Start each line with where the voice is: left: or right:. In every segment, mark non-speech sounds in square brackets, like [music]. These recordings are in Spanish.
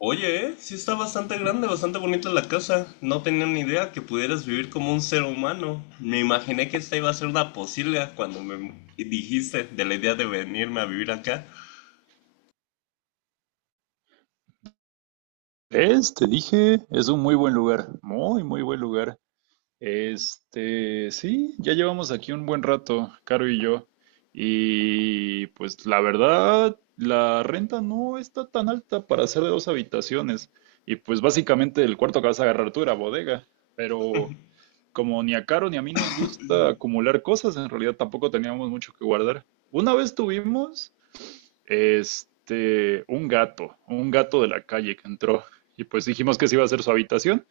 left: Oye, sí está bastante grande, bastante bonita la casa. No tenía ni idea que pudieras vivir como un ser humano. Me imaginé que esta iba a ser una posibilidad cuando me dijiste de la idea de venirme a vivir acá.
right: ¿Ves? Te dije, es un muy buen lugar, muy, muy buen lugar. Sí, ya llevamos aquí un buen rato, Caro y yo. Y pues la verdad, la renta no está tan alta para ser de dos habitaciones. Y pues básicamente el cuarto que vas a agarrar tú era bodega. Pero como ni a Caro ni a mí nos gusta acumular cosas, en realidad tampoco teníamos mucho que guardar. Una vez tuvimos, un gato de la calle que entró. Y pues dijimos que sí iba a ser su habitación,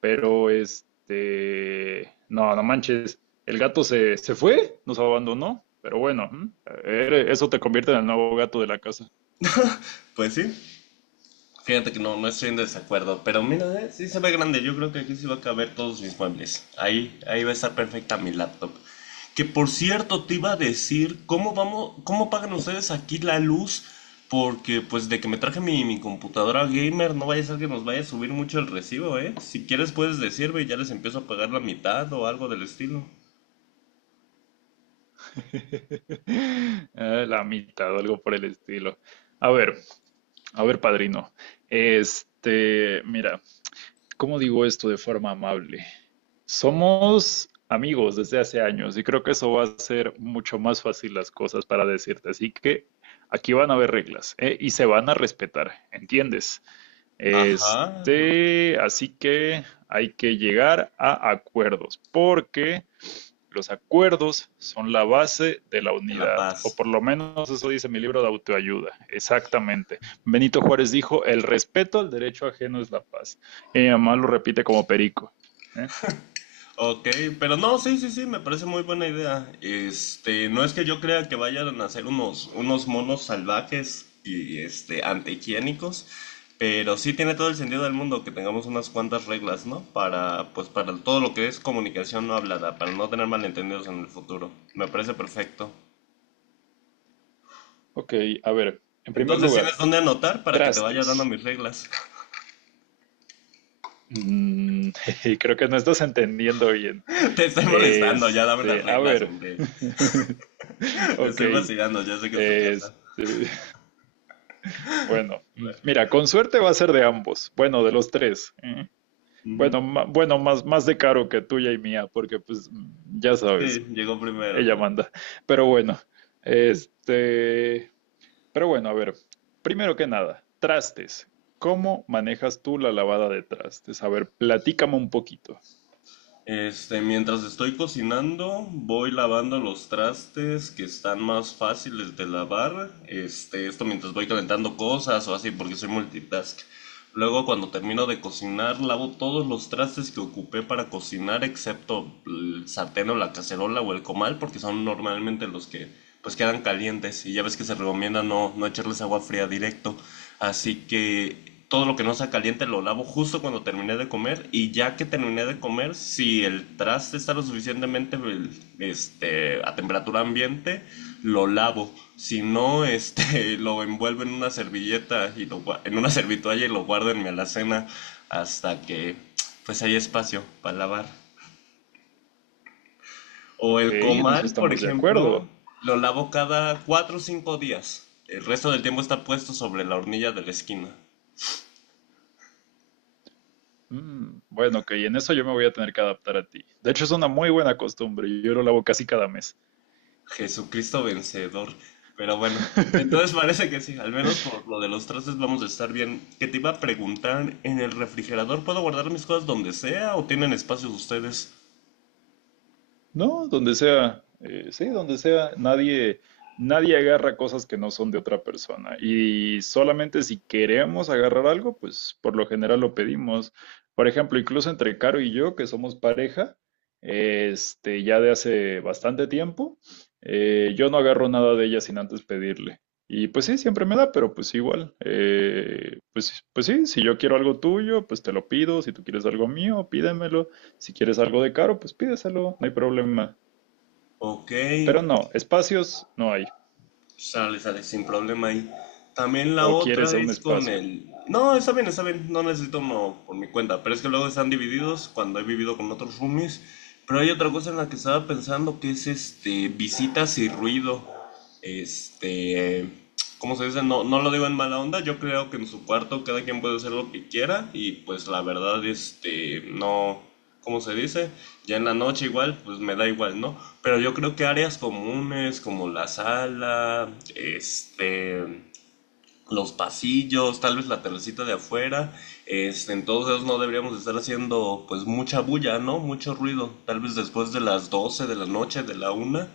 right: pero no, no manches, el gato se fue, nos abandonó. Pero bueno, ¿eh? Eso te convierte en el nuevo gato de la casa.
left: Pues sí. Fíjate que no, no estoy en desacuerdo, pero mira, sí se ve grande. Yo creo que aquí sí va a caber todos mis muebles. Ahí va a estar perfecta mi laptop. Que por cierto, te iba a decir, ¿cómo vamos, cómo pagan ustedes aquí la luz? Porque pues de que me traje mi computadora gamer, no vaya a ser que nos vaya a subir mucho el recibo, ¿eh? Si quieres puedes decirme y ya les empiezo a pagar la mitad o algo del estilo.
right: [laughs] La mitad o algo por el estilo. A ver, a ver, padrino. Mira, ¿cómo digo esto de forma amable? Somos amigos desde hace años y creo que eso va a hacer mucho más fácil las cosas para decirte. Así que aquí van a haber reglas, ¿eh?, y se van a respetar, ¿entiendes?
left: Ajá, pues,
right: Así que hay que llegar a acuerdos porque los acuerdos son la base de la
left: en La
right: unidad, o
left: Paz.
right: por lo menos eso dice mi libro de autoayuda, exactamente. Benito Juárez dijo, el respeto al derecho ajeno es la paz. Y mi mamá lo repite como perico. ¿Eh?
left: Ok, pero no, sí, sí, sí, me parece muy buena idea. Este, no es que yo crea que vayan a ser unos monos salvajes y este, antihigiénicos, pero sí tiene todo el sentido del mundo que tengamos unas cuantas reglas, ¿no? Para, pues, para todo lo que es comunicación no hablada, para no tener malentendidos en el futuro. Me parece perfecto.
right: Ok, a ver, en primer
left: Entonces, ¿tienes
right: lugar,
left: dónde anotar para que te vaya dando
right: trastes.
left: mis reglas?
right: Mm, [laughs] creo que no estás entendiendo bien.
left: [laughs] Te estoy molestando, ya dame las
right: A
left: reglas,
right: ver,
left: hombre.
right: [laughs]
left: [laughs] Te
right: ok,
left: estoy vacilando, ya sé que es tu casa.
right: este, bueno, mira, con suerte va a ser de ambos, bueno, de los tres. ¿Eh?
left: Ujú.
right: Bueno, bueno, más, más de Caro que tuya y mía, porque pues ya
left: Sí,
right: sabes,
left: llegó primero.
right: ella manda. Pero bueno, este, pero bueno, a ver, primero que nada, trastes. ¿Cómo manejas tú la lavada de trastes? A ver, platícame un poquito.
left: Este, mientras estoy cocinando, voy lavando los trastes que están más fáciles de lavar. Este, esto mientras voy calentando cosas o así, porque soy multitask. Luego, cuando termino de cocinar, lavo todos los trastes que ocupé para cocinar, excepto el sartén o la cacerola o el comal, porque son normalmente los que pues quedan calientes. Y ya ves que se recomienda no, no echarles agua fría directo. Así que todo lo que no sea caliente lo lavo justo cuando terminé de comer y ya que terminé de comer, si el traste está lo suficientemente este, a temperatura ambiente, lo lavo. Si no, este, [laughs] lo envuelvo en una servilleta y lo, en una servitoalla y lo guardo en mi alacena hasta que pues hay espacio para lavar. O
right: Ok,
left: el
right: en eso
left: comal, por
right: estamos de
left: ejemplo,
right: acuerdo.
left: lo lavo cada 4 o 5 días. El resto del tiempo está puesto sobre la hornilla de la esquina.
right: Bueno, ok, en eso yo me voy a tener que adaptar a ti. De hecho, es una muy buena costumbre. Yo lo lavo casi cada mes.
left: Jesucristo vencedor. Pero bueno, entonces
right: [laughs]
left: parece que sí, al menos por lo de los trastes vamos a estar bien. Que te iba a preguntar, ¿en el refrigerador puedo guardar mis cosas donde sea o tienen espacios ustedes?
right: No, donde sea, sí, donde sea, nadie agarra cosas que no son de otra persona. Y solamente si queremos agarrar algo, pues por lo general lo pedimos. Por ejemplo, incluso entre Caro y yo, que somos pareja, ya de hace bastante tiempo, yo no agarro nada de ella sin antes pedirle. Y pues sí, siempre me da, pero pues igual, pues, pues sí, si yo quiero algo tuyo, pues te lo pido, si tú quieres algo mío, pídemelo. Si quieres algo de caro, pues pídeselo, no hay problema.
left: Ok,
right: Pero no, espacios no hay.
left: sale, sale, sin problema ahí. También la
right: O quieres
left: otra
right: un
left: es con
right: espacio.
left: el. No, está bien, no necesito uno por mi cuenta, pero es que luego están divididos cuando he vivido con otros roomies. Pero hay otra cosa en la que estaba pensando que es este, visitas y ruido. Este, ¿cómo se dice? No, no lo digo en mala onda, yo creo que en su cuarto cada quien puede hacer lo que quiera y pues la verdad, este, no, ¿cómo se dice? Ya en la noche igual, pues me da igual, ¿no? Pero yo creo que áreas comunes como la sala, este, los pasillos, tal vez la terracita de afuera. Este, entonces no deberíamos estar haciendo pues mucha bulla, ¿no? Mucho ruido, tal vez después de las 12 de la noche, de la una,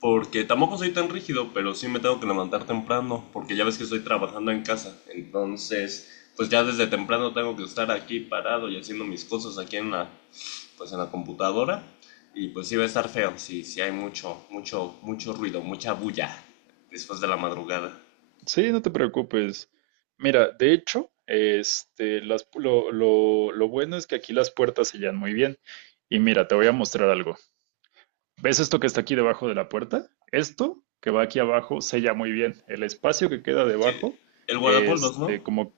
left: porque tampoco soy tan rígido, pero sí me tengo que levantar temprano, porque ya ves que estoy trabajando en casa. Entonces, pues ya desde temprano tengo que estar aquí parado y haciendo mis cosas aquí en la pues en la computadora y pues sí va a estar feo si hay mucho ruido, mucha bulla después de la madrugada.
right: Sí, no te preocupes. Mira, de hecho, lo bueno es que aquí las puertas sellan muy bien. Y mira, te voy a mostrar algo. ¿Ves esto que está aquí debajo de la puerta? Esto que va aquí abajo sella muy bien. El espacio que queda
left: Sí,
right: debajo,
left: el guardapolvos, ¿no?
right: este, como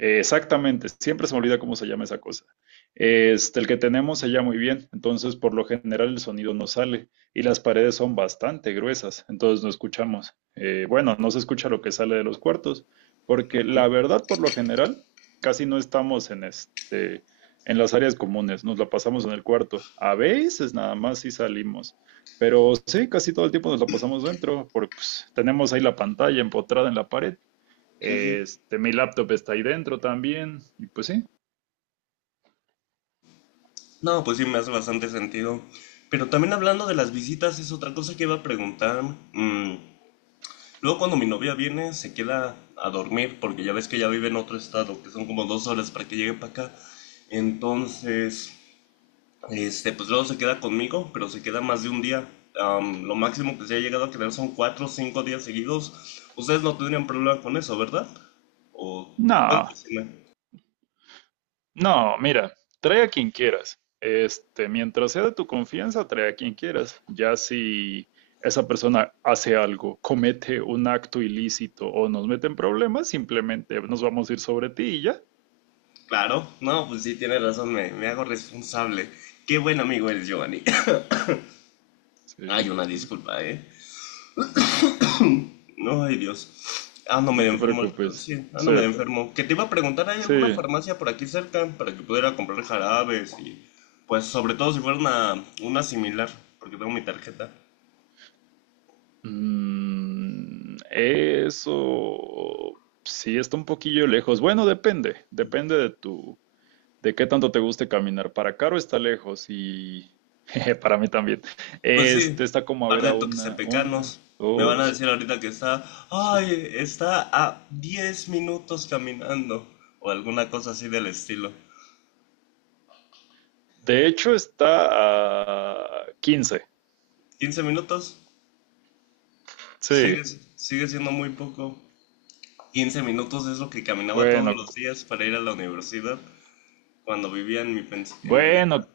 right: eh, exactamente, siempre se me olvida cómo se llama esa cosa. El que tenemos se llama muy bien, entonces por lo general el sonido no sale y las paredes son bastante gruesas, entonces no escuchamos. Bueno, no se escucha lo que sale de los cuartos, porque la verdad por lo general casi no estamos en en las áreas comunes, nos la pasamos en el cuarto. A veces nada más sí salimos, pero sí, casi todo el tiempo nos la pasamos dentro, porque pues, tenemos ahí la pantalla empotrada en la pared, mi laptop está ahí dentro también. Y pues sí.
left: No, pues sí, me hace bastante sentido. Pero también hablando de las visitas, es otra cosa que iba a preguntar. Mm, luego cuando mi novia viene, se queda a dormir, porque ya ves que ya vive en otro estado, que son como 2 horas para que llegue para acá. Entonces, este, pues luego se queda conmigo, pero se queda más de un día. Am, lo máximo que se ha llegado a quedar son 4 o 5 días seguidos. Ustedes no tendrían problema con eso, ¿verdad? O, ¿puedes
right: No,
left: decirme?
right: no, mira, trae a quien quieras. Mientras sea de tu confianza, trae a quien quieras. Ya si esa persona hace algo, comete un acto ilícito o nos mete en problemas, simplemente nos vamos a ir sobre ti y ya.
left: Claro, no, pues sí, tienes razón, me hago responsable. Qué buen amigo eres, Giovanni. [laughs] [clears throat] Ay,
right: Sí,
left: una
right: mm,
left: disculpa, ¿eh? No, ay, Dios. Ando
right: no
left: medio
right: te
left: enfermo, el-
right: preocupes.
left: sí, ando
right: Sí,
left: medio enfermo. Que te iba a preguntar, ¿hay
right: sí.
left: alguna farmacia por aquí cerca para que pudiera comprar jarabes y, pues, sobre todo si fuera una similar, porque tengo mi tarjeta.
right: Eso sí está un poquillo lejos. Bueno, depende, depende de tu, de qué tanto te guste caminar. Para Caro está lejos y [laughs] jeje, para mí también.
left: Pues sí,
right: Este está como a
left: par
right: ver
left: de
right: a
left: toques
right: una,
left: pecanos. Me van a
right: dos.
left: decir ahorita que está,
right: Sí.
left: ay, está a 10 minutos caminando o alguna cosa así del estilo.
right: De hecho, está a 15.
left: ¿15 minutos?
right: Sí,
left: Sigue, sigue siendo muy poco. 15 minutos es lo que caminaba todos
right: bueno,
left: los días para ir a la universidad cuando vivía en mi, en mi depa.
right: bueno,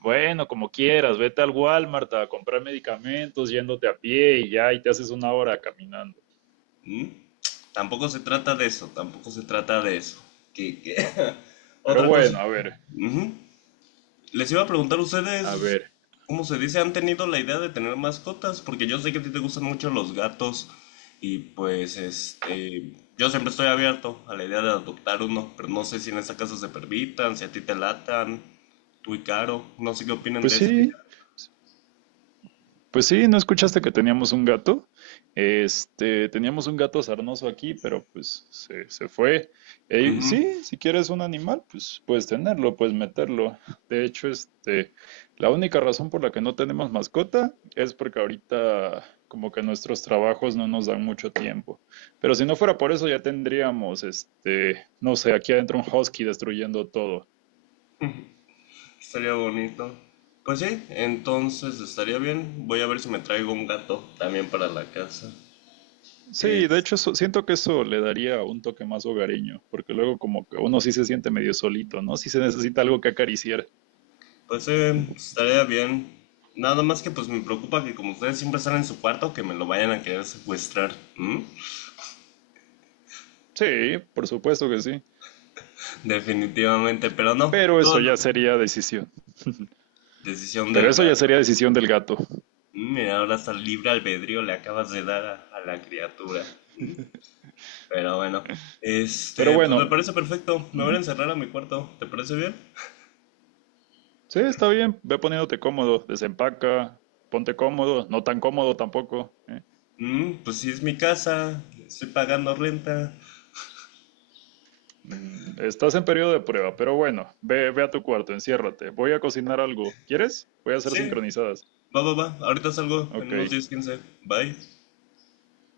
right: bueno, como quieras. Vete al Walmart a comprar medicamentos yéndote a pie y ya, y te haces una hora caminando.
left: ¿Mm? Tampoco se trata de eso, tampoco se trata de eso. Qué qué [laughs]
right: Pero
left: Otra cosa.
right: bueno, a ver,
left: Ujú. Les iba a preguntar
right: a
left: ustedes,
right: ver.
left: ¿cómo se dice? ¿Han tenido la idea de tener mascotas? Porque yo sé que a ti te gustan mucho los gatos y pues este, yo siempre estoy abierto a la idea de adoptar uno, pero no sé si en esta casa se permitan, si a ti te latan, tú y Caro, no sé qué opinen
right: Pues
left: de esa
right: sí,
left: idea.
right: pues sí, ¿no escuchaste que teníamos un gato? Teníamos un gato sarnoso aquí, pero pues se fue.
left: Ujú.
right: Sí, si quieres un animal, pues puedes tenerlo, puedes meterlo. De hecho, la única razón por la que no tenemos mascota es porque ahorita como que nuestros trabajos no nos dan mucho tiempo. Pero si no fuera por eso, ya tendríamos, no sé, aquí adentro un husky destruyendo todo.
left: Estaría bonito. Pues sí, entonces estaría bien. Voy a ver si me traigo un gato también para la casa.
right: Sí, de
left: Este,
right: hecho eso- siento que eso le daría un toque más hogareño, porque luego como que uno sí se siente medio solito, ¿no? Sí se necesita algo que acariciar.
left: pues estaría bien. Nada más que pues me preocupa que como ustedes siempre están en su cuarto, que me lo vayan a querer secuestrar. ¿Mm?
right: Sí, por supuesto que sí.
left: Definitivamente, pero no.
right: Pero
left: Todo
right: eso
left: lo-
right: ya sería decisión.
left: decisión
right: Pero
left: del
right: eso ya
left: gato.
right: sería decisión del gato.
left: Mm, mira, ahora hasta libre albedrío le acabas de dar a la criatura. Pero bueno.
right: Pero
left: Este, pues me
right: bueno,
left: parece perfecto. Me voy
right: ¿mm?
left: a encerrar a mi cuarto. ¿Te parece bien?
right: Sí, está bien. Ve poniéndote cómodo, desempaca, ponte cómodo, no tan cómodo tampoco, ¿eh?
left: Mm, pues sí, es mi casa. Estoy pagando renta.
right: Estás en periodo de prueba, pero bueno, ve, ve a tu cuarto, enciérrate. Voy a cocinar algo. ¿Quieres? Voy a hacer
left: Sí.
right: sincronizadas.
left: Va, va, va. Ahorita salgo en
right: Ok.
left: unos 10 15. Bye.